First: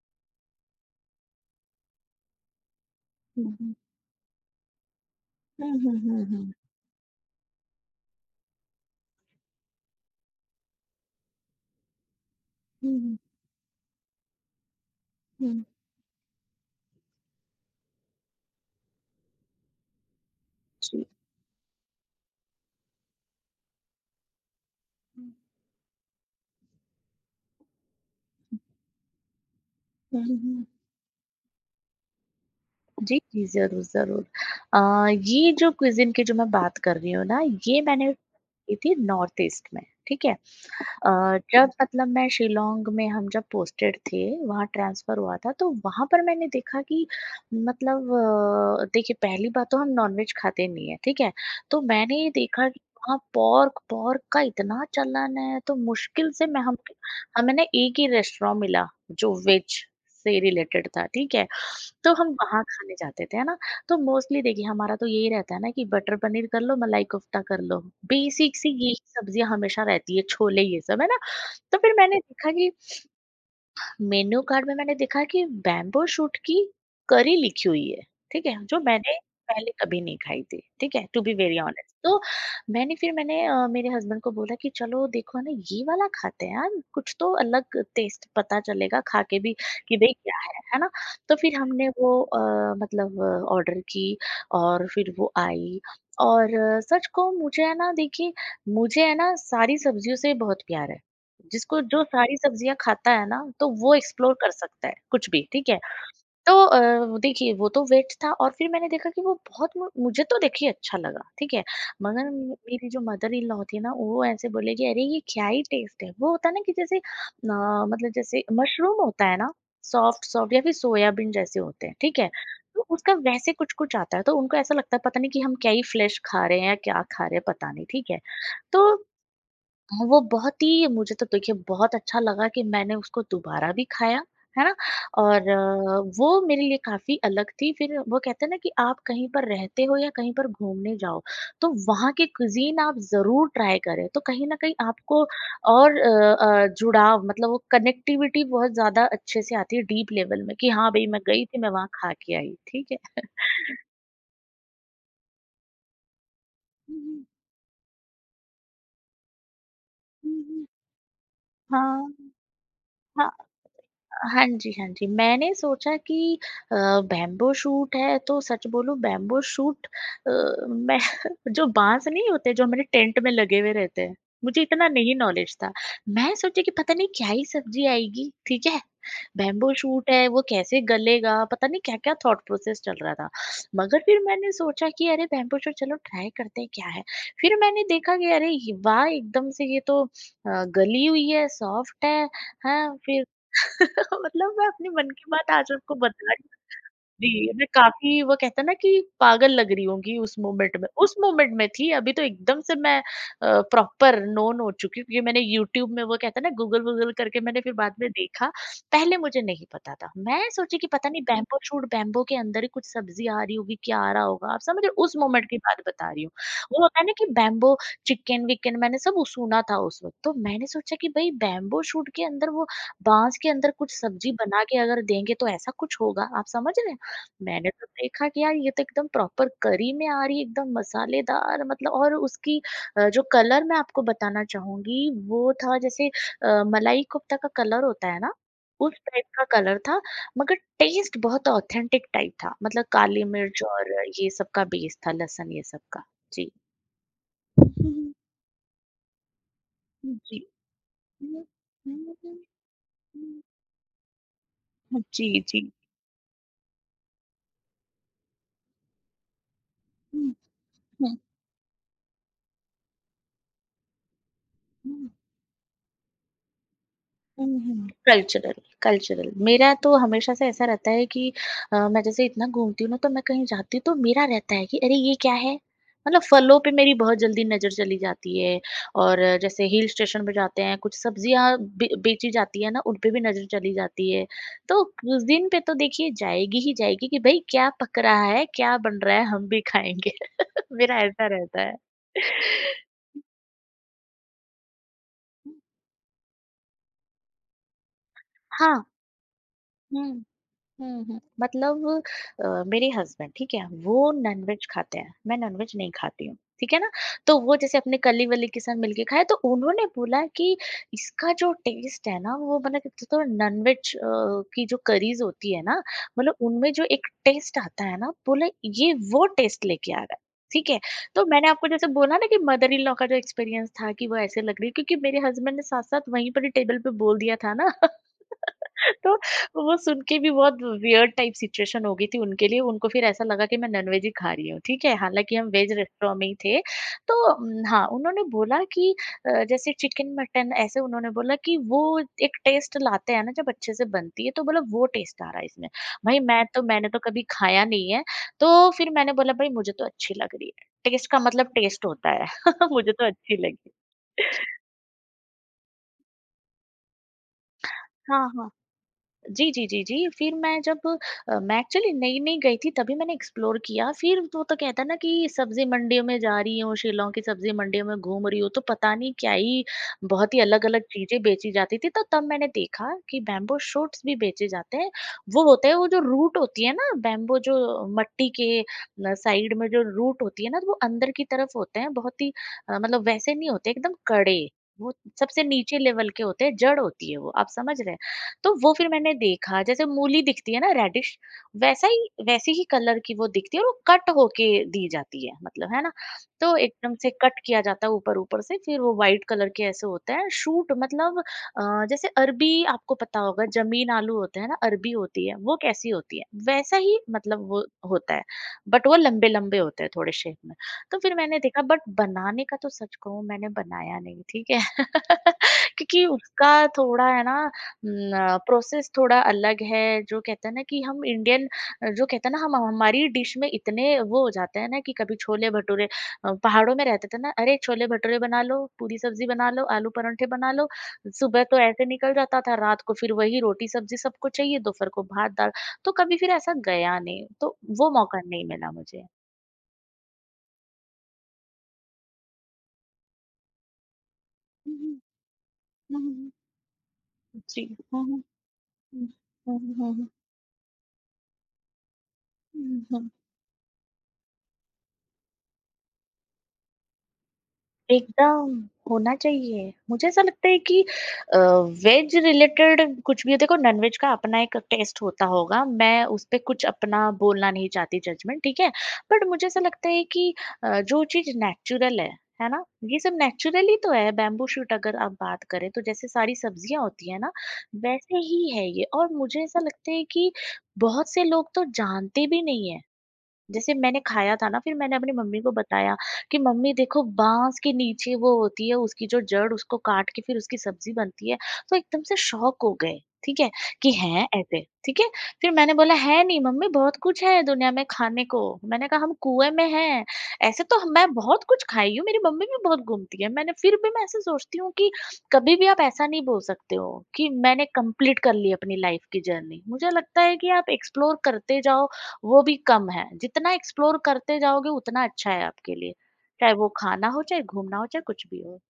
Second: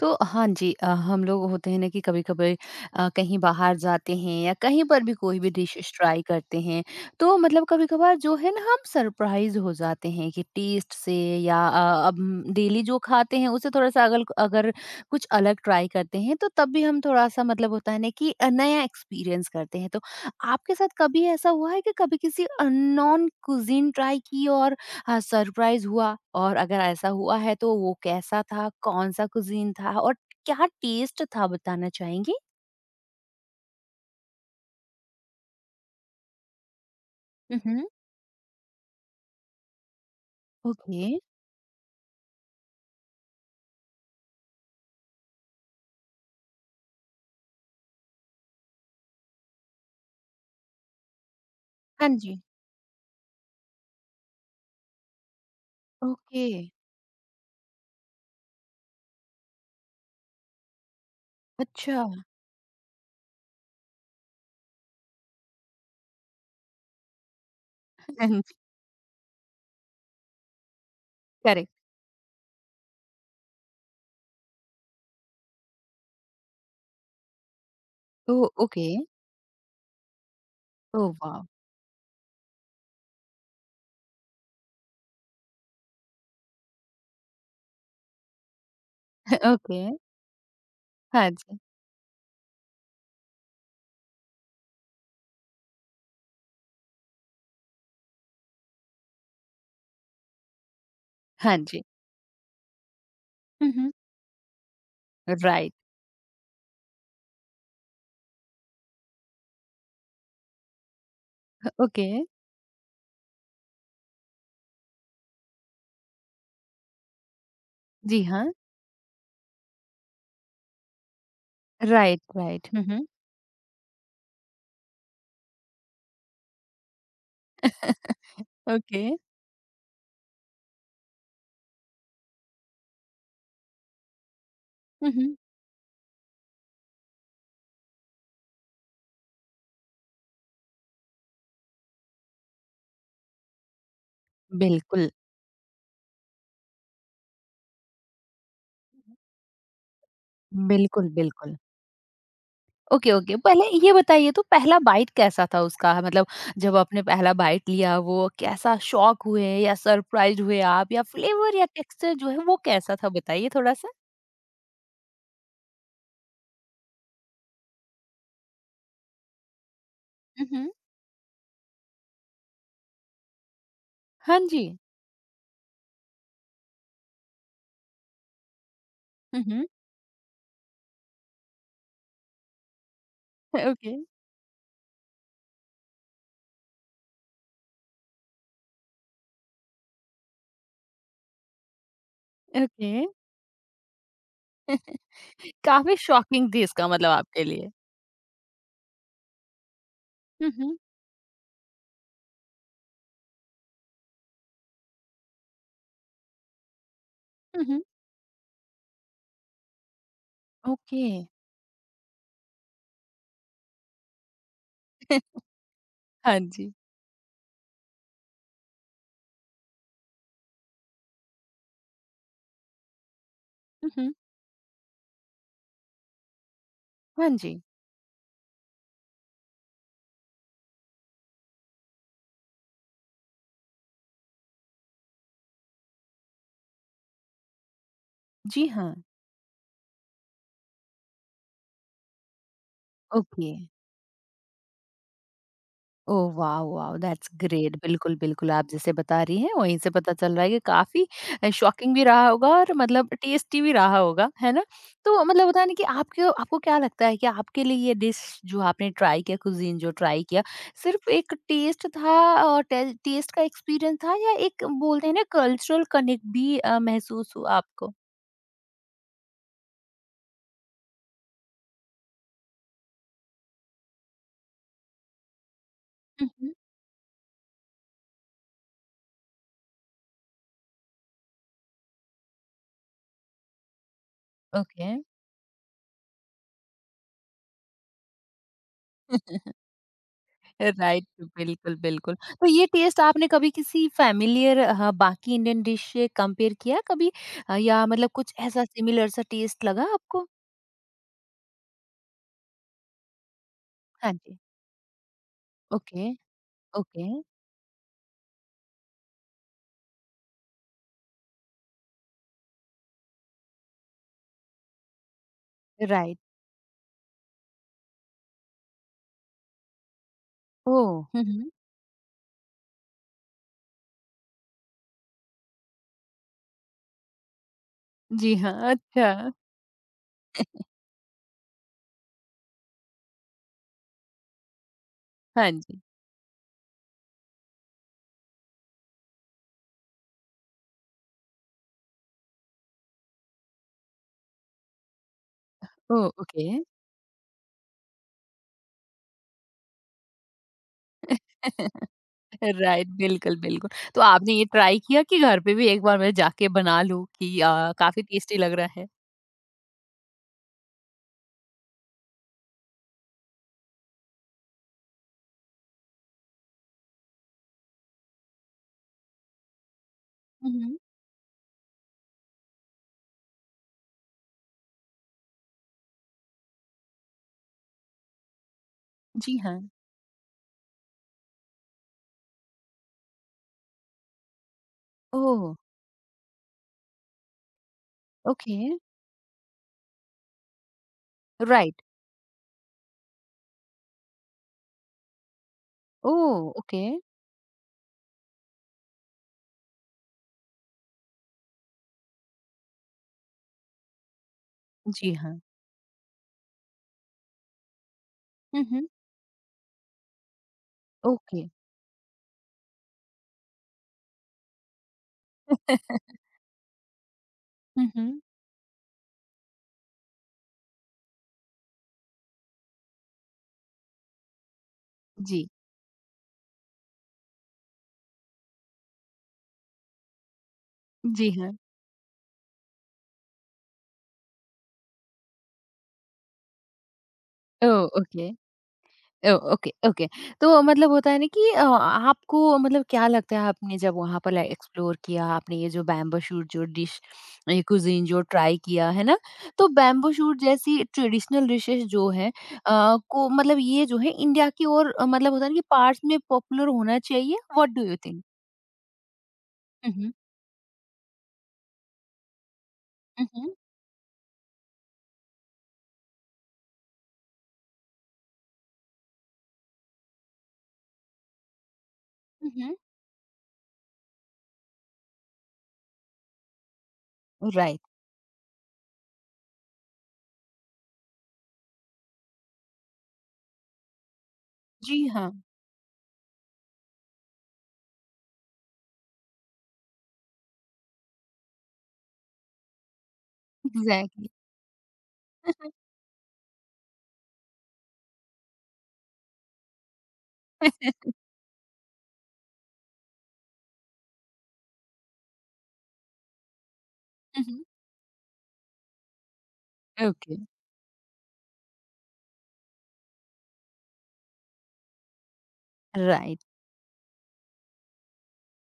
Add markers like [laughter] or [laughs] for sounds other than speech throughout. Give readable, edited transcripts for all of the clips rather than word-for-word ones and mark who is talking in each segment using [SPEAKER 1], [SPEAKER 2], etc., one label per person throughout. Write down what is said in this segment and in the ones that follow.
[SPEAKER 1] तो हाँ जी हम लोग होते हैं ना कि कभी कभी कहीं
[SPEAKER 2] हुँ, हुँ।
[SPEAKER 1] बाहर जाते हैं या कहीं पर भी कोई भी
[SPEAKER 2] हुँ,
[SPEAKER 1] डिशेस
[SPEAKER 2] हुँ,
[SPEAKER 1] ट्राई
[SPEAKER 2] हुँ, हुँ।
[SPEAKER 1] करते हैं। तो मतलब कभी कभार जो है ना हम सरप्राइज हो जाते हैं कि टेस्ट से या अब डेली
[SPEAKER 2] हुँ,
[SPEAKER 1] जो
[SPEAKER 2] हुँ।
[SPEAKER 1] खाते हैं उसे थोड़ा सा अगर अगर कुछ अलग ट्राई करते हैं तो तब भी हम थोड़ा सा मतलब होता है ना कि नया एक्सपीरियंस करते हैं। तो आपके साथ
[SPEAKER 2] जी।
[SPEAKER 1] कभी ऐसा हुआ है कि कभी किसी अननोन कुजीन ट्राई की और हाँ, सरप्राइज़ हुआ, और अगर ऐसा हुआ है तो वो कैसा था? कौन-सा कुज़ीन था और
[SPEAKER 2] हुँ,
[SPEAKER 1] क्या
[SPEAKER 2] हुँ।
[SPEAKER 1] टेस्ट था, बताना चाहेंगी?
[SPEAKER 2] जी, जी, ज़रूर, ज़रूर। ये जो क्विज़िन की जो मैं बात कर रही हूँ ना,
[SPEAKER 1] हुँ,
[SPEAKER 2] ये
[SPEAKER 1] हुँ।
[SPEAKER 2] मैंने की थी नॉर्थ ईस्ट में, ठीक है?
[SPEAKER 1] ओके।
[SPEAKER 2] अ, जब मतलब मैं शिलांग में हम जब पोस्टेड थे, वहाँ ट्रांसफ़र हुआ था, तो वहाँ पर मैंने देखा कि मतलब देखिए पहली बात तो हम नॉनवेज खाते नहीं हैं, ठीक है? तो
[SPEAKER 1] हाँ
[SPEAKER 2] मैंने ये
[SPEAKER 1] जी।
[SPEAKER 2] देखा कि वहाँ पोर्क पोर्क का इतना चलन है, तो मुश्किल
[SPEAKER 1] ओके,
[SPEAKER 2] से मैं हम हमें ना एक ही रेस्टोरेंट मिला, जो वेज से रिलेटेड था, ठीक है?
[SPEAKER 1] अच्छा।
[SPEAKER 2] तो हम वहाँ खाने जाते थे, है ना? तो मोस्टली देखिए हमारा तो यही रहता है ना कि बटर पनीर कर लो, मलाई कोफ्ता कर लो,
[SPEAKER 1] हाँ जी,
[SPEAKER 2] बेसिक सी यही सब्जियाँ हमेशा रहती है, छोले ये सब, है ना?
[SPEAKER 1] करेक्ट।
[SPEAKER 2] तो फिर मैंने देखा कि मेनू कार्ड में मैंने देखा कि बैम्बू शूट की करी लिखी हुई है,
[SPEAKER 1] ओह!
[SPEAKER 2] ठीक है? जो
[SPEAKER 1] ओके।
[SPEAKER 2] मैंने पहले कभी नहीं खाई थी, ठीक है?
[SPEAKER 1] Oh
[SPEAKER 2] to be
[SPEAKER 1] wow!
[SPEAKER 2] Very honest तो मैंने फिर मैंने मेरे हस्बैंड को बोला कि चलो देखो ना ये वाला खाते हैं यार, कुछ तो अलग टेस्ट पता चलेगा खा के
[SPEAKER 1] [laughs]
[SPEAKER 2] भी
[SPEAKER 1] ओके,
[SPEAKER 2] कि भई क्या है ना?
[SPEAKER 1] हाँ
[SPEAKER 2] तो फिर
[SPEAKER 1] जी,
[SPEAKER 2] हमने वो मतलब ऑर्डर की और फिर वो आई और सच कहूँ मुझे है ना देखिए, मुझे है ना सारी सब्जियों से बहुत प्यार है।
[SPEAKER 1] हाँ
[SPEAKER 2] जिसको
[SPEAKER 1] जी।
[SPEAKER 2] जो सारी सब्जियाँ खाता है ना तो
[SPEAKER 1] हुँ, हुँ।
[SPEAKER 2] वो एक्सप्लोर कर सकता है कुछ भी, ठीक
[SPEAKER 1] राइट,
[SPEAKER 2] है। तो देखिए वो तो वेट था और फिर मैंने देखा कि वो बहुत मु मुझे तो देखिए अच्छा लगा, ठीक है।
[SPEAKER 1] ओके।
[SPEAKER 2] मगर मेरी जो मदर इन लॉ थी ना वो ऐसे बोले कि अरे ये क्या ही टेस्ट है। वो होता है ना कि जैसे मतलब
[SPEAKER 1] जी
[SPEAKER 2] जैसे
[SPEAKER 1] हाँ,
[SPEAKER 2] मशरूम होता है ना सॉफ्ट सॉफ्ट या फिर सोयाबीन जैसे होते हैं, ठीक
[SPEAKER 1] राइट,
[SPEAKER 2] है।
[SPEAKER 1] राइट। हुँ,
[SPEAKER 2] तो
[SPEAKER 1] हुँ।
[SPEAKER 2] उसका वैसे कुछ-कुछ आता है तो उनको ऐसा लगता है पता नहीं कि हम क्या ही फ्लेश खा रहे हैं या क्या खा रहे हैं पता नहीं, ठीक
[SPEAKER 1] [laughs]
[SPEAKER 2] है। तो
[SPEAKER 1] ओके।
[SPEAKER 2] हाँ, वो बहुत ही मुझे तो देखिए बहुत अच्छा लगा कि मैंने उसको दोबारा भी खाया, है ना?
[SPEAKER 1] हुँ, हुँ।
[SPEAKER 2] और वो मेरे लिए काफ़ी अलग थी, फिर वो कहते हैं ना कि आप कहीं पर रहते हो या कहीं पर घूमने जाओ, तो वहाँ की क्विज़ीन आप ज़रूर ट्राई करें, तो कहीं न कहीं
[SPEAKER 1] बिल्कुल,
[SPEAKER 2] आपको और जुड़ाव मतलब वो कनेक्टिविटी बहुत ज़्यादा अच्छे से आती है डीप लेवल में कि हाँ, भई
[SPEAKER 1] बिल्कुल,
[SPEAKER 2] मैं गई
[SPEAKER 1] बिल्कुल।
[SPEAKER 2] थी, मैं वहाँ खा के आई, ठीक है?
[SPEAKER 1] Okay, okay. पहले
[SPEAKER 2] [laughs]
[SPEAKER 1] ये बताइए तो पहला बाइट कैसा था उसका? मतलब जब
[SPEAKER 2] हुँ,
[SPEAKER 1] आपने
[SPEAKER 2] हुँ।
[SPEAKER 1] पहला बाइट लिया, वो कैसा शॉक हुए या सरप्राइज़्ड
[SPEAKER 2] हुँ,
[SPEAKER 1] हुए
[SPEAKER 2] हुँ।
[SPEAKER 1] आप, या फ्लेवर या टेक्सचर
[SPEAKER 2] हाँ,
[SPEAKER 1] जो है वो कैसा था,
[SPEAKER 2] हाँ।
[SPEAKER 1] बताइए थोड़ा-सा?
[SPEAKER 2] हाँ जी, हाँ जी। मैंने सोचा कि अ, बैम्बू शूट है तो सच बोलूँ बैम्बू शूट
[SPEAKER 1] हुँ, हुँ।
[SPEAKER 2] मैं [laughs] जो बाँस नहीं होते जो हमारे टेंट में लगे हुए रहते हैं,
[SPEAKER 1] हाँ
[SPEAKER 2] मुझे
[SPEAKER 1] जी।
[SPEAKER 2] इतना नहीं नॉलेज था। मैं सोची कि पता नहीं क्या ही सब्ज़ी आएगी, ठीक है?
[SPEAKER 1] हुँ, हुँ।
[SPEAKER 2] बैम्बू शूट है, वो कैसे गलेगा, पता नहीं क्या-क्या थॉट प्रोसेस चल रहा था।
[SPEAKER 1] [laughs] ओके,
[SPEAKER 2] मगर फिर मैंने सोचा कि अरे बैम्बू शूट चलो ट्राई करते हैं क्या है। फिर मैंने देखा कि अरे वाह! एकदम से ये तो गली हुई है, सॉफ्ट है,
[SPEAKER 1] ओके।
[SPEAKER 2] हाँ, फिर [laughs] मतलब मैं अपने मन की बात आज आपको
[SPEAKER 1] काफ़ी
[SPEAKER 2] बता रही
[SPEAKER 1] शॉकिंग
[SPEAKER 2] हूँ
[SPEAKER 1] थी इसका मतलब आपके
[SPEAKER 2] जी, मैं
[SPEAKER 1] लिए।
[SPEAKER 2] काफ़ी वो कहते हैं ना कि पागल लग रही होंगी
[SPEAKER 1] हुँ, हुँ।
[SPEAKER 2] उस मोमेंट में थी, अभी तो एकदम से मैं प्रॉपर नोन हो चुकी हूँ क्योंकि मैंने यूट्यूब में वो कहते हैं ना गूगल-वूगल करके मैंने
[SPEAKER 1] हुँ,
[SPEAKER 2] फिर
[SPEAKER 1] हुँ।
[SPEAKER 2] बाद में देखा, पहले मुझे नहीं पता था। मैं सोची कि
[SPEAKER 1] ओके।
[SPEAKER 2] पता नहीं बैम्बू शूट बैम्बू के अंदर ही कुछ सब्ज़ी आ रही होगी, क्या आ रहा होगा, आप समझ रहे हो? उस
[SPEAKER 1] [laughs]
[SPEAKER 2] मोमेंट की बात बता रही हूँ।
[SPEAKER 1] हाँ जी।
[SPEAKER 2] वो होता है ना कि बैम्बू चिकन-विकन मैंने सब वो सुना था उस वक़्त, तो मैंने सोचा कि भई बैम्बू शूट के अंदर वो बाँस के अंदर
[SPEAKER 1] हुँ,
[SPEAKER 2] कुछ
[SPEAKER 1] हुँ।
[SPEAKER 2] सब्ज़ी बना के अगर देंगे तो ऐसा कुछ होगा, आप समझ रहे हैं?
[SPEAKER 1] हाँ जी।
[SPEAKER 2] मैंने तो देखा कि यार ये तो एकदम प्रॉपर करी में आ रही है, एकदम मसालेदार मतलब और उसकी जो कलर मैं आपको बताना चाहूँगी, वो था जैसे मलाई कोफ्ता का कलर होता है ना,
[SPEAKER 1] जी हाँ।
[SPEAKER 2] उस टाइप का कलर था, मगर टेस्ट बहुत ऑथेंटिक टाइप था। मतलब काली
[SPEAKER 1] ओके।
[SPEAKER 2] मिर्च और ये सब का बेस था, लहसुन ये सब का।
[SPEAKER 1] ओह
[SPEAKER 2] जी।
[SPEAKER 1] वाह! वाह! That's
[SPEAKER 2] [laughs]
[SPEAKER 1] great. बिल्कुल,
[SPEAKER 2] हुँ,
[SPEAKER 1] बिल्कुल, आप जैसे बता रही हैं वहीं से पता
[SPEAKER 2] हुँ।
[SPEAKER 1] चल
[SPEAKER 2] जी।
[SPEAKER 1] रहा है कि काफ़ी
[SPEAKER 2] हम्म,
[SPEAKER 1] शॉकिंग भी
[SPEAKER 2] हम्म,
[SPEAKER 1] रहा
[SPEAKER 2] हम्म,
[SPEAKER 1] होगा और मतलब टेस्टी भी रहा होगा, है ना? तो
[SPEAKER 2] जी,
[SPEAKER 1] मतलब
[SPEAKER 2] [laughs]
[SPEAKER 1] होता है
[SPEAKER 2] जी।
[SPEAKER 1] ना कि आपके आपको क्या लगता है कि आपके लिए ये डिश जो आपने ट्राई किया, कुज़ीन जो ट्राई
[SPEAKER 2] हुँ,
[SPEAKER 1] किया, सिर्फ़ एक टेस्ट था और टे टेस्ट का एक्सपीरियंस था, या एक बोलते
[SPEAKER 2] हुँ।
[SPEAKER 1] हैं ना कल्चरल कनेक्ट भी महसूस
[SPEAKER 2] हुँ,
[SPEAKER 1] हुआ
[SPEAKER 2] हुँ।
[SPEAKER 1] आपको?
[SPEAKER 2] Cultural, cultural. मेरा तो हमेशा से ऐसा रहता है कि मैं जैसे इतना घूमती हूँ ना तो मैं कहीं जाती हूँ तो मेरा रहता है कि अरे ये क्या है? मतलब
[SPEAKER 1] हुँ, हुँ।
[SPEAKER 2] फलों पे मेरी बहुत जल्दी नज़र चली जाती है और जैसे हिल स्टेशन पे जाते हैं कुछ सब्जियाँ बे बेची जाती है ना उन पे भी नज़र चली जाती है। तो
[SPEAKER 1] ओके।
[SPEAKER 2] उस दिन पे तो देखिए जाएगी ही जाएगी कि भई क्या पक रहा है, क्या बन रहा है हम
[SPEAKER 1] [laughs]
[SPEAKER 2] भी खाएँगे। [laughs] मेरा
[SPEAKER 1] राइट,
[SPEAKER 2] ऐसा रहता
[SPEAKER 1] बिल्कुल,
[SPEAKER 2] है।
[SPEAKER 1] बिल्कुल। तो ये
[SPEAKER 2] [laughs]
[SPEAKER 1] टेस्ट आपने कभी किसी फ़ैमिलियर बाकी इंडियन डिश से कंपेयर किया कभी? या मतलब कुछ ऐसा
[SPEAKER 2] हाँ।
[SPEAKER 1] सिमिलर सा टेस्ट लगा
[SPEAKER 2] हुँ।
[SPEAKER 1] आपको?
[SPEAKER 2] हुँ, हुँ। मतलब मेरे हस्बैंड ठीक है, वो
[SPEAKER 1] हाँ जी।
[SPEAKER 2] नॉनवेज खाते हैं, मैं नॉनवेज नहीं
[SPEAKER 1] ओके,
[SPEAKER 2] खाती हूँ, ठीक है ना?
[SPEAKER 1] ओके,
[SPEAKER 2] तो वो जैसे अपने कलीग-वलीग के साथ मिलके खाए तो उन्होंने बोला कि इसका जो टेस्ट है ना वो मतलब एक तो नॉनवेज की जो करीज़ होती है ना,
[SPEAKER 1] राइट।
[SPEAKER 2] मतलब उनमें जो एक टेस्ट आता है ना, बोले ये वो टेस्ट लेके आ रहा है, ठीक है?
[SPEAKER 1] ओह! हुँ,
[SPEAKER 2] तो मैंने
[SPEAKER 1] हुँ।
[SPEAKER 2] आपको जैसे बोला ना कि मदर इन लॉ का जो एक्सपीरियंस था कि वो ऐसे लग रही है क्योंकि मेरे हस्बैंड ने साथ-साथ वहीं पर ही टेबल पे बोल दिया था ना।
[SPEAKER 1] जी
[SPEAKER 2] [laughs]
[SPEAKER 1] हाँ,
[SPEAKER 2] तो
[SPEAKER 1] अच्छा।
[SPEAKER 2] वो सुन के भी बहुत वियर्ड टाइप सिचुएशन हो गई थी उनके लिए। उनको फिर ऐसा लगा कि मैं नॉनवेज ही खा रही हूँ, ठीक है? हालाँकि हम
[SPEAKER 1] हाँ
[SPEAKER 2] वेज
[SPEAKER 1] जी।
[SPEAKER 2] रेस्टोरेंट में ही थे। तो हाँ, उन्होंने बोला कि जैसे चिकन, मटन ऐसे उन्होंने बोला कि वो एक टेस्ट लाते हैं ना जब अच्छे से बनती है, तो बोला वो टेस्ट आ रहा है इसमें।
[SPEAKER 1] ओह!
[SPEAKER 2] भई मैं
[SPEAKER 1] ओके।
[SPEAKER 2] तो मैंने तो कभी खाया नहीं है, तो फिर मैंने बोला भई मुझे तो अच्छी लग रही है। टेस्ट का मतलब टेस्ट
[SPEAKER 1] [laughs]
[SPEAKER 2] होता है। [laughs]
[SPEAKER 1] राइट,
[SPEAKER 2] मुझे तो
[SPEAKER 1] बिल्कुल,
[SPEAKER 2] अच्छी
[SPEAKER 1] बिल्कुल।
[SPEAKER 2] लगी।
[SPEAKER 1] तो आपने ये ट्राई किया कि घर पे भी एक बार मैं जाके बना लूँ कि काफ़ी
[SPEAKER 2] हाँ,
[SPEAKER 1] टेस्टी
[SPEAKER 2] हाँ।
[SPEAKER 1] लग रहा है?
[SPEAKER 2] जी, जी, जी, जी। फिर मैं जब अ, मैं एक्चुअली नई-नई गई थी तभी मैंने एक्सप्लोर किया। फिर वो तो कहते हैं ना कि सब्ज़ी मंडियों में जा रही हूँ, शिलाँग की सब्ज़ी मंडियों में घूम रही हूँ, तो पता नहीं क्या ही बहुत ही
[SPEAKER 1] हुँ, हुँ।
[SPEAKER 2] अलग-अलग चीज़ें बेची जाती थी। तो तब मैंने देखा कि बैम्बू शूट्स भी बेचे जाते हैं। वो होते हैं वो जो रूट होती है ना बैम्बू जो मट्टी के न
[SPEAKER 1] जी
[SPEAKER 2] साइड में
[SPEAKER 1] हाँ।
[SPEAKER 2] जो रूट होती है ना तो वो अंदर की तरफ होते हैं। बहुत ही मतलब वैसे नहीं होते एकदम कड़े। वो
[SPEAKER 1] ओह!
[SPEAKER 2] सबसे नीचे लेवल के होते हैं, जड़ होती है वो, आप समझ रहे हैं? तो
[SPEAKER 1] ओके,
[SPEAKER 2] वो फिर मैंने देखा जैसे मूली दिखती है ना रेडिश
[SPEAKER 1] राइट।
[SPEAKER 2] वैसा ही वैसी ही कलर की वो दिखती है और वो कट होके दी जाती है मतलब है ना
[SPEAKER 1] ओह!
[SPEAKER 2] तो
[SPEAKER 1] ओके।
[SPEAKER 2] एकदम से कट किया जाता है ऊपर ऊपर से फिर वो व्हाइट कलर के ऐसे होते हैं शूट मतलब जैसे अरबी आपको पता होगा जमीन आलू होते हैं ना अरबी
[SPEAKER 1] जी
[SPEAKER 2] होती है
[SPEAKER 1] हाँ।
[SPEAKER 2] वो कैसी होती है वैसा ही मतलब वो होता है
[SPEAKER 1] हुँ, हुँ।
[SPEAKER 2] बट वो लंबे लंबे होते हैं थोड़े शेप में तो फिर मैंने
[SPEAKER 1] ओके।
[SPEAKER 2] देखा बट बनाने का तो सच कहूँ मैंने बनाया नहीं ठीक है [laughs] क्योंकि उसका थोड़ा है ना
[SPEAKER 1] हुँ, हुँ।
[SPEAKER 2] प्रोसेस थोड़ा अलग है जो कहते हैं ना कि हम इंडियन जो कहते हैं ना हम हमारी डिश में इतने वो हो जाते हैं ना कि कभी
[SPEAKER 1] जी।
[SPEAKER 2] छोले भटूरे पहाड़ों में रहते थे ना अरे छोले भटूरे बना लो पूरी सब्जी बना लो आलू परांठे बना लो
[SPEAKER 1] जी
[SPEAKER 2] सुबह
[SPEAKER 1] हाँ।
[SPEAKER 2] तो ऐसे निकल जाता था रात को फिर वही रोटी सब्जी सबको चाहिए दोपहर को भात दाल तो कभी फिर ऐसा गया नहीं तो
[SPEAKER 1] ओह!
[SPEAKER 2] वो मौका
[SPEAKER 1] ओके।
[SPEAKER 2] नहीं मिला मुझे।
[SPEAKER 1] ओह! Okay, okay. तो मतलब होता है ना कि आपको मतलब क्या लगता है, आपने जब वहाँ पर लाइक
[SPEAKER 2] हम्म,
[SPEAKER 1] एक्सप्लोर किया, आपने ये जो
[SPEAKER 2] हम्म,
[SPEAKER 1] बैम्बू
[SPEAKER 2] हम्म,
[SPEAKER 1] शूट जो डिश, ये
[SPEAKER 2] जी। हम्म,
[SPEAKER 1] कुज़ीन जो
[SPEAKER 2] हम्म,
[SPEAKER 1] ट्राई किया, है ना? तो
[SPEAKER 2] हम्म, हम्म,
[SPEAKER 1] बैम्बू शूट जैसी ट्रेडिशनल डिशेज़ जो हैं
[SPEAKER 2] हम्म।
[SPEAKER 1] को मतलब ये जो है इंडिया की और मतलब होता है ना कि पार्ट्स में पॉपुलर होना चाहिए, व्हाट डू यू थिंक?
[SPEAKER 2] एकदम होना चाहिए।
[SPEAKER 1] हुँ,
[SPEAKER 2] मुझे
[SPEAKER 1] हुँ।
[SPEAKER 2] ऐसा लगता है कि अ, वेज रिलेटेड कुछ
[SPEAKER 1] हुँ,
[SPEAKER 2] भी हो
[SPEAKER 1] हुँ।
[SPEAKER 2] देखो नॉनवेज का अपना एक टेस्ट होता होगा। मैं उस पे कुछ अपना बोलना नहीं चाहती जजमेंट ठीक है। बट मुझे ऐसा लगता है कि जो चीज़ नेचुरल है
[SPEAKER 1] हुँ,
[SPEAKER 2] ना?
[SPEAKER 1] हुँ।
[SPEAKER 2] ये सब नेचुरल ही तो है बैम्बू शूट अगर आप बात करें तो जैसे सारी सब्जियाँ होती हैं ना,
[SPEAKER 1] राइट।
[SPEAKER 2] वैसे ही है ये और मुझे ऐसा लगता है कि बहुत से लोग तो जानते भी नहीं है। जैसे मैंने खाया था ना फिर मैंने
[SPEAKER 1] जी
[SPEAKER 2] अपनी
[SPEAKER 1] हाँ।
[SPEAKER 2] मम्मी को बताया कि मम्मी देखो बाँस के नीचे वो होती है उसकी जो जड़ उसको काट के फिर उसकी सब्जी बनती है, तो एकदम से शॉक हो गए, ठीक है? कि हैं
[SPEAKER 1] एग्ज़ैक्टली।
[SPEAKER 2] ऐसे, ठीक है? फिर मैंने बोला है नहीं मम्मी बहुत कुछ है दुनिया में खाने को। मैंने कहा हम कुएँ में हैं, ऐसे तो मैं बहुत कुछ खाई हूँ, मेरी मम्मी भी बहुत घूमती है। मैंने फिर भी मैं ऐसे सोचती हूँ कि कभी भी आप ऐसा नहीं बोल सकते हो कि
[SPEAKER 1] हुँ, हुँ।
[SPEAKER 2] मैंने कंप्लीट कर ली अपनी लाइफ की जर्नी। मुझे
[SPEAKER 1] [laughs]
[SPEAKER 2] लगता
[SPEAKER 1] ओके।
[SPEAKER 2] है कि आप एक्सप्लोर करते जाओ वो भी कम है। जितना एक्सप्लोर करते जाओगे उतना अच्छा है आपके लिए।
[SPEAKER 1] राइट।
[SPEAKER 2] चाहे वो खाना हो, चाहे घूमना हो, चाहे कुछ भी हो।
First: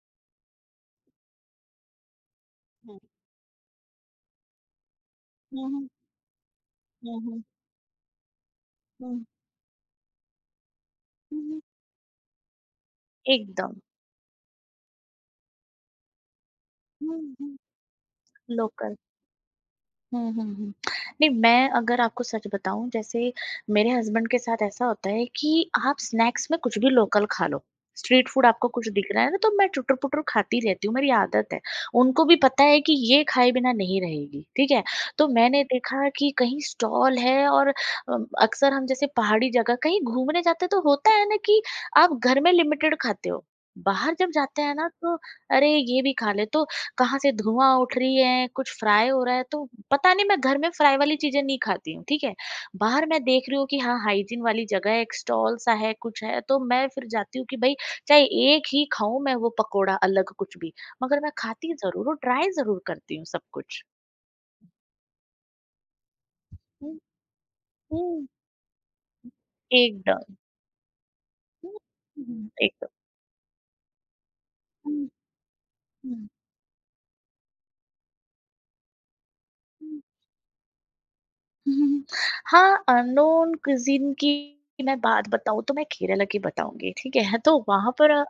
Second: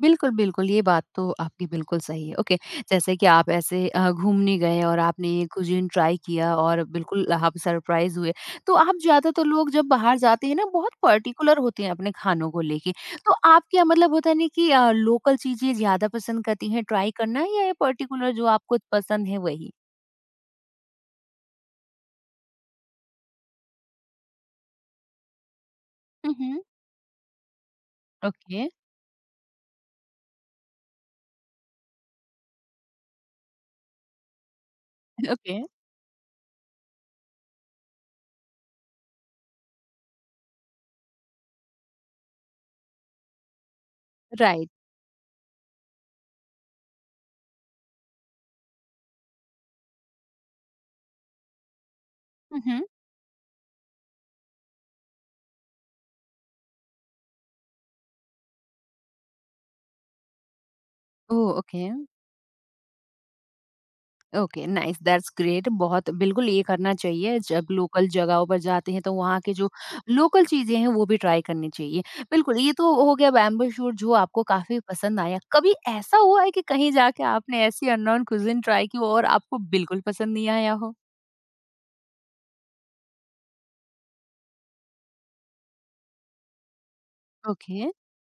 [SPEAKER 1] बिल्कुल, बिल्कुल, ये बात तो आपकी बिल्कुल सही है। ओके,
[SPEAKER 2] हुँ।
[SPEAKER 1] जैसे कि आप ऐसे घूमने गए और आपने ये
[SPEAKER 2] हुँ,
[SPEAKER 1] कुज़ीन
[SPEAKER 2] हुँ।
[SPEAKER 1] ट्राई किया और
[SPEAKER 2] हुँ,
[SPEAKER 1] बिल्कुल
[SPEAKER 2] हुँ।
[SPEAKER 1] आप सरप्राइज़ हुए। तो आप
[SPEAKER 2] हुँ।
[SPEAKER 1] ज़्यादातर लोग जब बाहर जाते हैं ना, बहुत
[SPEAKER 2] हुँ,
[SPEAKER 1] पर्टिकुलर
[SPEAKER 2] हुँ।
[SPEAKER 1] होते हैं अपने खानों को लेके। तो आप
[SPEAKER 2] एकदम।
[SPEAKER 1] क्या मतलब होता है ना कि लोकल चीज़ें ज़्यादा पसंद करती हैं ट्राई
[SPEAKER 2] हुँ,
[SPEAKER 1] करना,
[SPEAKER 2] हुँ।
[SPEAKER 1] या ये पर्टिकुलर जो आपको
[SPEAKER 2] लोकल।
[SPEAKER 1] पसंद है वही?
[SPEAKER 2] हुँ, हुँ, हुँ। नहीं, मैं अगर आपको सच बताऊँ जैसे मेरे हस्बैंड के साथ ऐसा होता है कि आप
[SPEAKER 1] हुँ,
[SPEAKER 2] स्नैक्स में
[SPEAKER 1] हुँ।
[SPEAKER 2] कुछ भी लोकल खा लो। स्ट्रीट फूड
[SPEAKER 1] ओके,
[SPEAKER 2] आपको कुछ दिख रहा है ना तो मैं टुटर-पुटर खाती रहती हूँ, मेरी आदत है। उनको भी पता है कि ये खाए बिना नहीं रहेगी, ठीक है? तो
[SPEAKER 1] ओके,
[SPEAKER 2] मैंने देखा कि कहीं स्टॉल है, और अक्सर हम जैसे पहाड़ी जगह कहीं घूमने जाते हैं तो होता है ना कि आप घर में लिमिटेड खाते हो। बाहर जब जाते
[SPEAKER 1] राइट।
[SPEAKER 2] हैं ना तो अरे ये भी खा ले, तो कहाँ से धुआँ उठ रही है, कुछ फ्राई हो रहा है, तो पता नहीं मैं घर में फ्राई वाली चीज़ें नहीं खाती हूँ, ठीक है।
[SPEAKER 1] हुँ, हुँ।
[SPEAKER 2] बाहर मैं देख रही हूँ कि हाँ, हाइजीन वाली जगह है, एक स्टॉल सा है, कुछ है, तो मैं फिर जाती हूँ कि भई चाहे एक ही खाऊँ मैं, वो पकोड़ा अलग कुछ भी, मगर मैं
[SPEAKER 1] ओह!
[SPEAKER 2] खाती
[SPEAKER 1] ओके।
[SPEAKER 2] ज़रूर हूँ, ट्राई ज़रूर करती हूँ सब कुछ।
[SPEAKER 1] Okay, nice, that's great. बहुत बिल्कुल ये करना
[SPEAKER 2] हुँ,
[SPEAKER 1] चाहिए, जब लोकल
[SPEAKER 2] हुँ,
[SPEAKER 1] जगहों पर जाते हैं तो वहाँ के जो
[SPEAKER 2] एकदम।
[SPEAKER 1] लोकल चीज़ें हैं वो भी ट्राई करनी
[SPEAKER 2] हुँ,
[SPEAKER 1] चाहिए।
[SPEAKER 2] हुँ,
[SPEAKER 1] बिल्कुल, ये
[SPEAKER 2] एकदम।
[SPEAKER 1] तो हो गया बैम्बू शूट जो आपको काफ़ी
[SPEAKER 2] हुँ,
[SPEAKER 1] पसंद आया। कभी ऐसा
[SPEAKER 2] हुँ,
[SPEAKER 1] हुआ है कि कहीं जाके आपने ऐसी अननोन कुजिन ट्राई की हो और आपको बिल्कुल
[SPEAKER 2] हुँ।
[SPEAKER 1] पसंद नहीं आया हो?
[SPEAKER 2] हुँ, हाँ, अननोन कुज़ीन की मैं बात बताऊँ तो मैं केरला की बताऊँगी, ठीक है? तो
[SPEAKER 1] ओके।
[SPEAKER 2] वहाँ पर अ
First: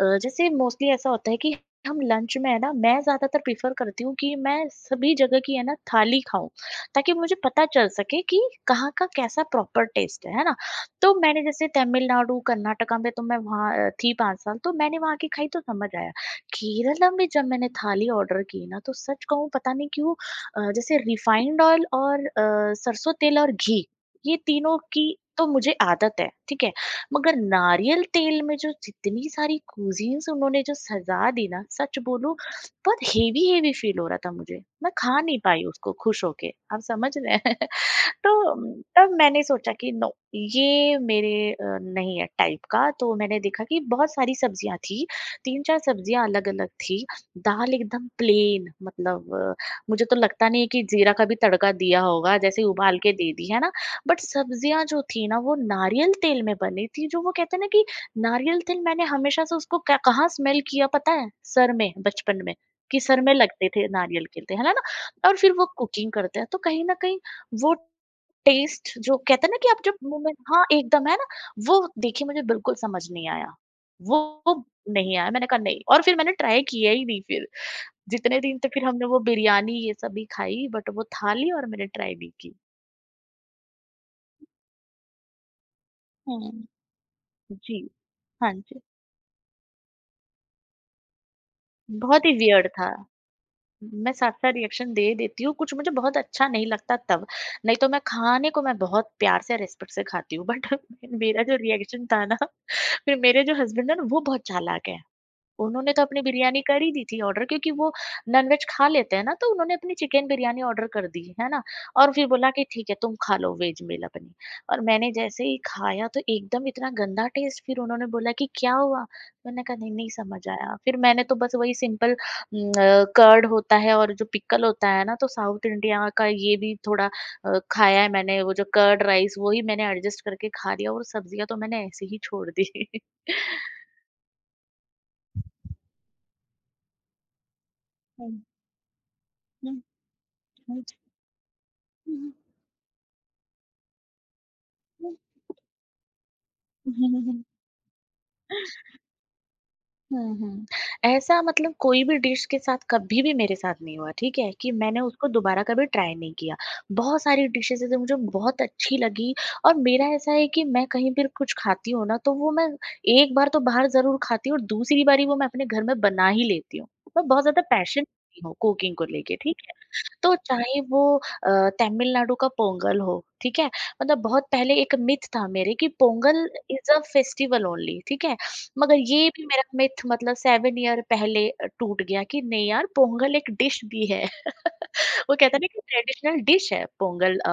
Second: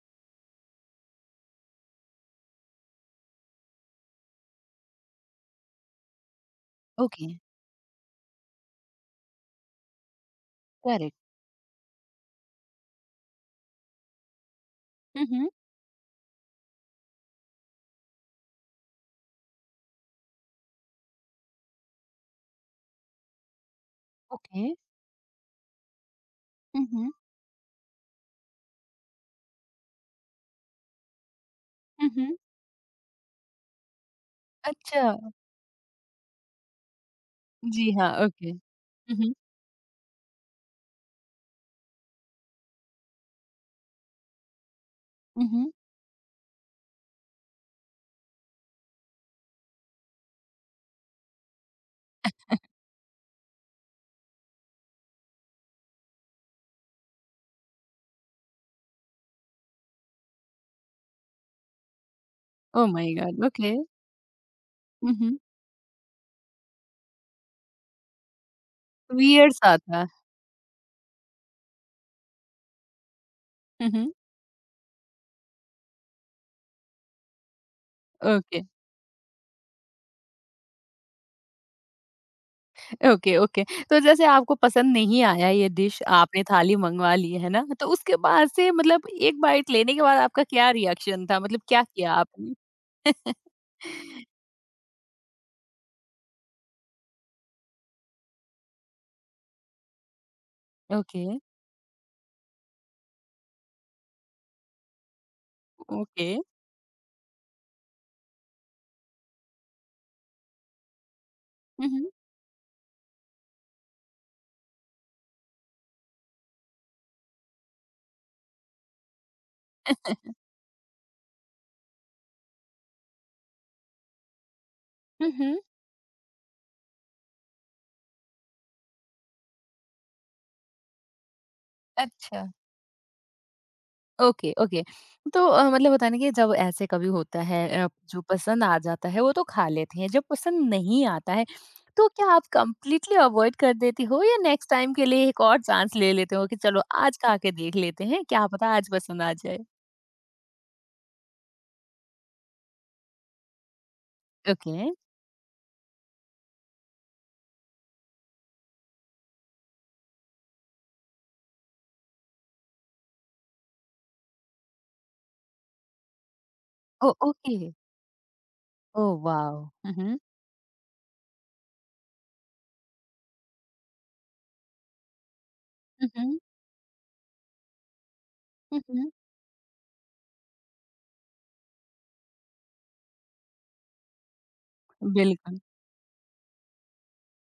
[SPEAKER 2] अ, जैसे मोस्टली ऐसा होता है कि हम लंच में है ना, मैं ज़्यादातर प्रेफ़र करती हूँ कि मैं सभी जगह की है ना थाली खाऊँ, ताकि
[SPEAKER 1] ओके,
[SPEAKER 2] मुझे पता चल सके कि कहाँ का कैसा प्रॉपर टेस्ट है ना? तो
[SPEAKER 1] करेक्ट।
[SPEAKER 2] मैंने जैसे तमिलनाडु, कर्नाटका में तो मैं वहाँ थी 5 साल, तो मैंने वहाँ की
[SPEAKER 1] हम्म।
[SPEAKER 2] खाई तो समझ आया। केरला में जब मैंने थाली ऑर्डर की ना, तो सच कहूँ पता नहीं क्यों जैसे रिफाइंड ऑयल और सरसों तेल और घी, ये
[SPEAKER 1] ओके।
[SPEAKER 2] तीनों की तो मुझे आदत है, ठीक है।
[SPEAKER 1] हम्म।
[SPEAKER 2] मगर नारियल तेल में जो जितनी सारी कुजीन्स उन्होंने जो सजा दी ना, सच
[SPEAKER 1] हम्म।
[SPEAKER 2] बोलूं बहुत हेवी हेवी फील हो रहा था मुझे, मैं
[SPEAKER 1] अच्छा।
[SPEAKER 2] खा नहीं पाई उसको खुश होके, आप समझ रहे हैं।
[SPEAKER 1] जी हाँ,
[SPEAKER 2] तो
[SPEAKER 1] ओके।
[SPEAKER 2] तब
[SPEAKER 1] हम्म।
[SPEAKER 2] मैंने सोचा कि नो, ये मेरे नहीं है टाइप का। तो मैंने देखा कि बहुत सारी सब्जियां थी, तीन
[SPEAKER 1] हम्म।
[SPEAKER 2] चार सब्जियां अलग अलग थी। दाल एकदम प्लेन, मतलब मुझे तो लगता नहीं है कि जीरा का भी तड़का दिया होगा, जैसे उबाल के दे दी है ना। बट सब्जियां जो थी ना वो नारियल तेल में बनी थी, जो वो कहते हैं ना कि नारियल तेल मैंने हमेशा से उसको कहाँ स्मेल किया पता है, सर में बचपन में।
[SPEAKER 1] ओह
[SPEAKER 2] कि
[SPEAKER 1] माय
[SPEAKER 2] सर में
[SPEAKER 1] गॉड,
[SPEAKER 2] लगते
[SPEAKER 1] ओके।
[SPEAKER 2] थे नारियल के तेल, है ना?
[SPEAKER 1] हम्म।
[SPEAKER 2] और फिर वो कुकिंग करते हैं तो कहीं ना कहीं वो टेस्ट, जो कहते हैं
[SPEAKER 1] वियर्ड
[SPEAKER 2] ना कि
[SPEAKER 1] सा
[SPEAKER 2] आप जब
[SPEAKER 1] था।
[SPEAKER 2] मुँह में, हाँ, एकदम है ना, वो देखिए मुझे बिल्कुल समझ नहीं आया।
[SPEAKER 1] हम्म।
[SPEAKER 2] वो वो नहीं आया, मैंने कहा नहीं, और फिर मैंने ट्राई किया ही नहीं फिर। जितने दिन
[SPEAKER 1] ओके,
[SPEAKER 2] तक फिर हमने वो बिरयानी ये सब ही खाई, बट वो थाली और मैंने ट्राई नहीं की।
[SPEAKER 1] Okay, okay. तो जैसे आपको पसंद नहीं आया ये डिश, आपने
[SPEAKER 2] हुँ।
[SPEAKER 1] थाली मँगवा ली, है ना?
[SPEAKER 2] जी।
[SPEAKER 1] तो उसके बाद
[SPEAKER 2] हाँ
[SPEAKER 1] से,
[SPEAKER 2] जी।
[SPEAKER 1] मतलब एक बाइट लेने के बाद आपका क्या रिएक्शन था? मतलब क्या किया
[SPEAKER 2] बहुत ही
[SPEAKER 1] आपने?
[SPEAKER 2] वियर्ड था। मैं
[SPEAKER 1] [laughs]
[SPEAKER 2] साथ-साथ रिएक्शन दे देती हूँ, कुछ मुझे बहुत अच्छा नहीं लगता तब, नहीं तो मैं खाने को मैं बहुत प्यार से, रिस्पेक्ट से खाती हूँ, बट [laughs]
[SPEAKER 1] ओके,
[SPEAKER 2] मेरा जो रिएक्शन था ना, फिर मेरे जो हस्बैंड है ना, वो बहुत चालाक है। उन्होंने तो अपनी
[SPEAKER 1] ओके।
[SPEAKER 2] बिरयानी कर ही दी थी ऑर्डर, क्योंकि वो नॉनवेज खा लेते हैं ना, तो उन्होंने अपनी चिकन बिरयानी ऑर्डर कर दी, है ना?
[SPEAKER 1] हुँ, हुँ।
[SPEAKER 2] और फिर बोला कि ठीक है तुम खा लो वेज मील अपनी, और मैंने जैसे ही खाया तो एकदम इतना गंदा टेस्ट, फिर उन्होंने बोला कि क्या हुआ? मैंने कहा नहीं, नहीं समझ आया। फिर मैंने तो बस वही सिंपल कर्ड होता है और जो पिकल होता है ना, तो
[SPEAKER 1] हुँ, हुँ।
[SPEAKER 2] साउथ इंडिया का ये भी थोड़ा खाया है मैंने, वो जो कर्ड राइस वही मैंने एडजस्ट करके खा लिया, और सब्जियाँ तो मैंने ऐसे ही
[SPEAKER 1] अच्छा।
[SPEAKER 2] छोड़ दी। [laughs]
[SPEAKER 1] Okay, okay. तो मतलब होता है ना कि जब ऐसे कभी होता है, जो
[SPEAKER 2] हुँ।
[SPEAKER 1] पसंद आ जाता है वो तो खा
[SPEAKER 2] हुँ,
[SPEAKER 1] लेते हैं, जब पसंद
[SPEAKER 2] हुँ, हुँ।
[SPEAKER 1] नहीं आता है तो क्या
[SPEAKER 2] 嗯
[SPEAKER 1] आप कंप्लीटली अवॉइड कर देती हो, या नेक्स्ट टाइम के लिए एक और चांस ले लेते हो कि चलो आज खा
[SPEAKER 2] 嗯
[SPEAKER 1] के देख लेते हैं, क्या
[SPEAKER 2] [laughs]。
[SPEAKER 1] पता आज पसंद आ जाए?
[SPEAKER 2] हुँ, हुँ। ऐसा मतलब कोई भी डिश के साथ कभी भी मेरे साथ नहीं हुआ, ठीक है, कि
[SPEAKER 1] ओके।
[SPEAKER 2] मैंने उसको दोबारा कभी ट्राई नहीं किया। बहुत सारी डिशेज़ हैं जो मुझे बहुत अच्छी लगी, और मेरा ऐसा है कि मैं कहीं भी कुछ खाती हूँ ना, तो वो मैं एक बार तो बाहर ज़रूर खाती हूँ, और दूसरी बारी वो मैं अपने घर में बना ही लेती हूँ।
[SPEAKER 1] ओह!
[SPEAKER 2] मैं बहुत
[SPEAKER 1] ओके।
[SPEAKER 2] ज़्यादा पैशन रखती हूँ कुकिंग को
[SPEAKER 1] ओह
[SPEAKER 2] लेके, ठीक
[SPEAKER 1] वाव!
[SPEAKER 2] है।
[SPEAKER 1] हुँ, हुँ।
[SPEAKER 2] तो चाहे वो तमिलनाडु का पोंगल हो, ठीक है, मतलब बहुत पहले एक मिथ था मेरे कि
[SPEAKER 1] हुँ, हुँ।
[SPEAKER 2] Pongal is a festival only, ठीक है।
[SPEAKER 1] हुँ,
[SPEAKER 2] मगर
[SPEAKER 1] हुँ।
[SPEAKER 2] ये भी मेरा मिथ मतलब 7 ईयर पहले टूट गया, कि नहीं यार पोंगल एक डिश भी है। [laughs] वो कहते
[SPEAKER 1] बिल्कुल।
[SPEAKER 2] हैं ना कि ट्रेडिशनल डिश है पोंगल, अ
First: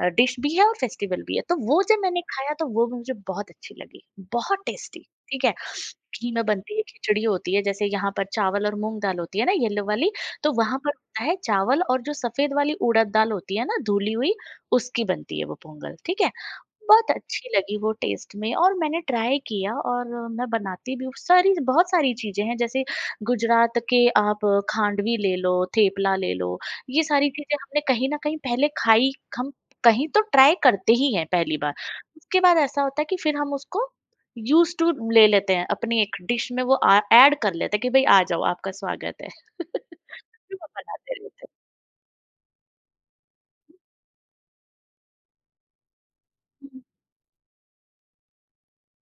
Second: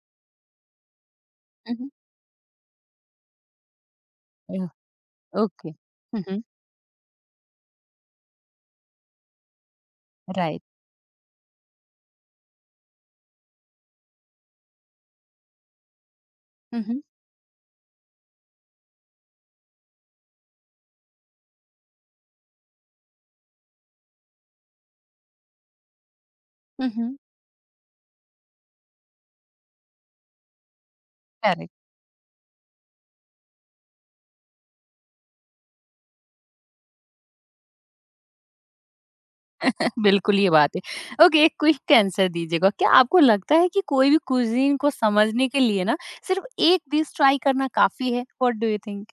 [SPEAKER 2] अ, डिश भी है और फेस्टिवल भी है। तो
[SPEAKER 1] हुँ,
[SPEAKER 2] वो
[SPEAKER 1] हुँ।
[SPEAKER 2] जब मैंने खाया तो वो मुझे बहुत अच्छी लगी, बहुत
[SPEAKER 1] ओह!
[SPEAKER 2] टेस्टी, ठीक है।
[SPEAKER 1] ओके। हुँ,
[SPEAKER 2] घी
[SPEAKER 1] हुँ।
[SPEAKER 2] में बनती है, खिचड़ी होती है, जैसे यहाँ पर चावल और मूँग दाल होती है ना येलो वाली, तो
[SPEAKER 1] राइट।
[SPEAKER 2] वहाँ पर होता है चावल और जो सफ़ेद वाली उड़द दाल होती है ना धुली हुई, उसकी बनती है वो पोंगल, ठीक है।
[SPEAKER 1] हुँ, हुँ।
[SPEAKER 2] बहुत अच्छी लगी वो टेस्ट में, और मैंने ट्राई किया, और मैं बनाती भी हूँ। सारी बहुत सारी चीज़ें हैं जैसे गुजरात के आप खांडवी ले लो, थेपला ले लो,
[SPEAKER 1] हुँ,
[SPEAKER 2] ये
[SPEAKER 1] हुँ।
[SPEAKER 2] सारी चीज़ें हमने कहीं न कहीं पहले खाई, हम कहीं तो ट्राई करते ही हैं पहली
[SPEAKER 1] करेक्ट।
[SPEAKER 2] बार। उसके बाद ऐसा होता है कि फिर हम उसको यूज़्ड टू ले लेते हैं, अपनी एक डिश में वो ऐड कर लेते हैं कि भई आ जाओ, आपका स्वागत है।
[SPEAKER 1] [laughs]
[SPEAKER 2] [laughs] फिर
[SPEAKER 1] बिल्कुल, ये
[SPEAKER 2] वो
[SPEAKER 1] बात है।
[SPEAKER 2] बनाते
[SPEAKER 1] ओके,
[SPEAKER 2] रहते
[SPEAKER 1] एक क्विक आंसर दीजिएगा। क्या आपको लगता है कि कोई भी कुज़ीन को समझने के लिए ना सिर्फ़ एक
[SPEAKER 2] हैं।
[SPEAKER 1] डिश ट्राई करना काफ़ी है? What do you think?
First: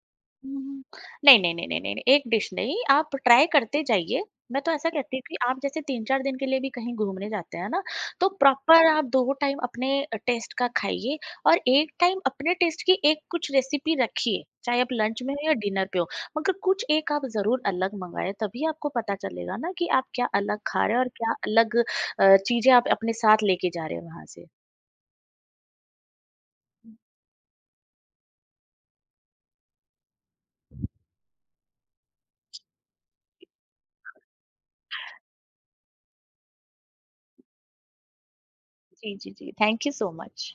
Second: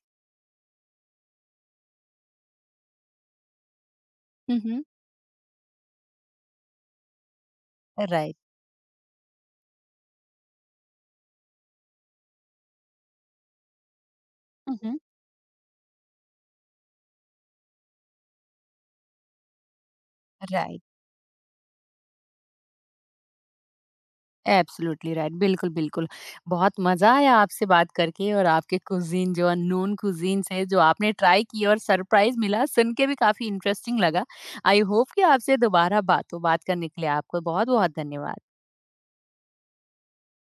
[SPEAKER 2] हुँ। नहीं, नहीं, नहीं, नहीं, नहीं, नहीं, एक डिश नहीं, आप ट्राई करते जाइए।
[SPEAKER 1] हुँ,
[SPEAKER 2] मैं तो
[SPEAKER 1] हुँ।
[SPEAKER 2] ऐसा कहती हूँ कि आप जैसे 3-4 दिन के लिए भी कहीं घूमने जाते हैं ना, तो
[SPEAKER 1] राइट।
[SPEAKER 2] प्रॉपर आप 2 टाइम अपने टेस्ट का खाइए, और एक टाइम अपने टेस्ट की एक कुछ रेसिपी रखिए,
[SPEAKER 1] हुँ,
[SPEAKER 2] चाहे आप
[SPEAKER 1] हुँ।
[SPEAKER 2] लंच में हो या डिनर पे हो, मगर कुछ एक आप ज़रूर अलग मँगाएँ, तभी आपको पता चलेगा ना कि आप क्या अलग
[SPEAKER 1] राइट।
[SPEAKER 2] खा रहे हो और क्या अलग चीज़ें आप अपने साथ लेके जा रहे हो वहाँ से।
[SPEAKER 1] एब्सोल्युटली राइट, बिल्कुल, बिल्कुल। बहुत मज़ा आया आपसे बात करके, और आपके कुज़ीन जो अननोन कुज़ीन्स हैं जो आपने ट्राई किए और सरप्राइज़ मिला, सुन के भी काफ़ी इंटरेस्टिंग लगा। आई होप कि आपसे दोबारा बात हो। बात करने के लिए आपको बहुत-बहुत धन्यवाद।
[SPEAKER 2] जी, जी, जी, थैंक यू सो मच।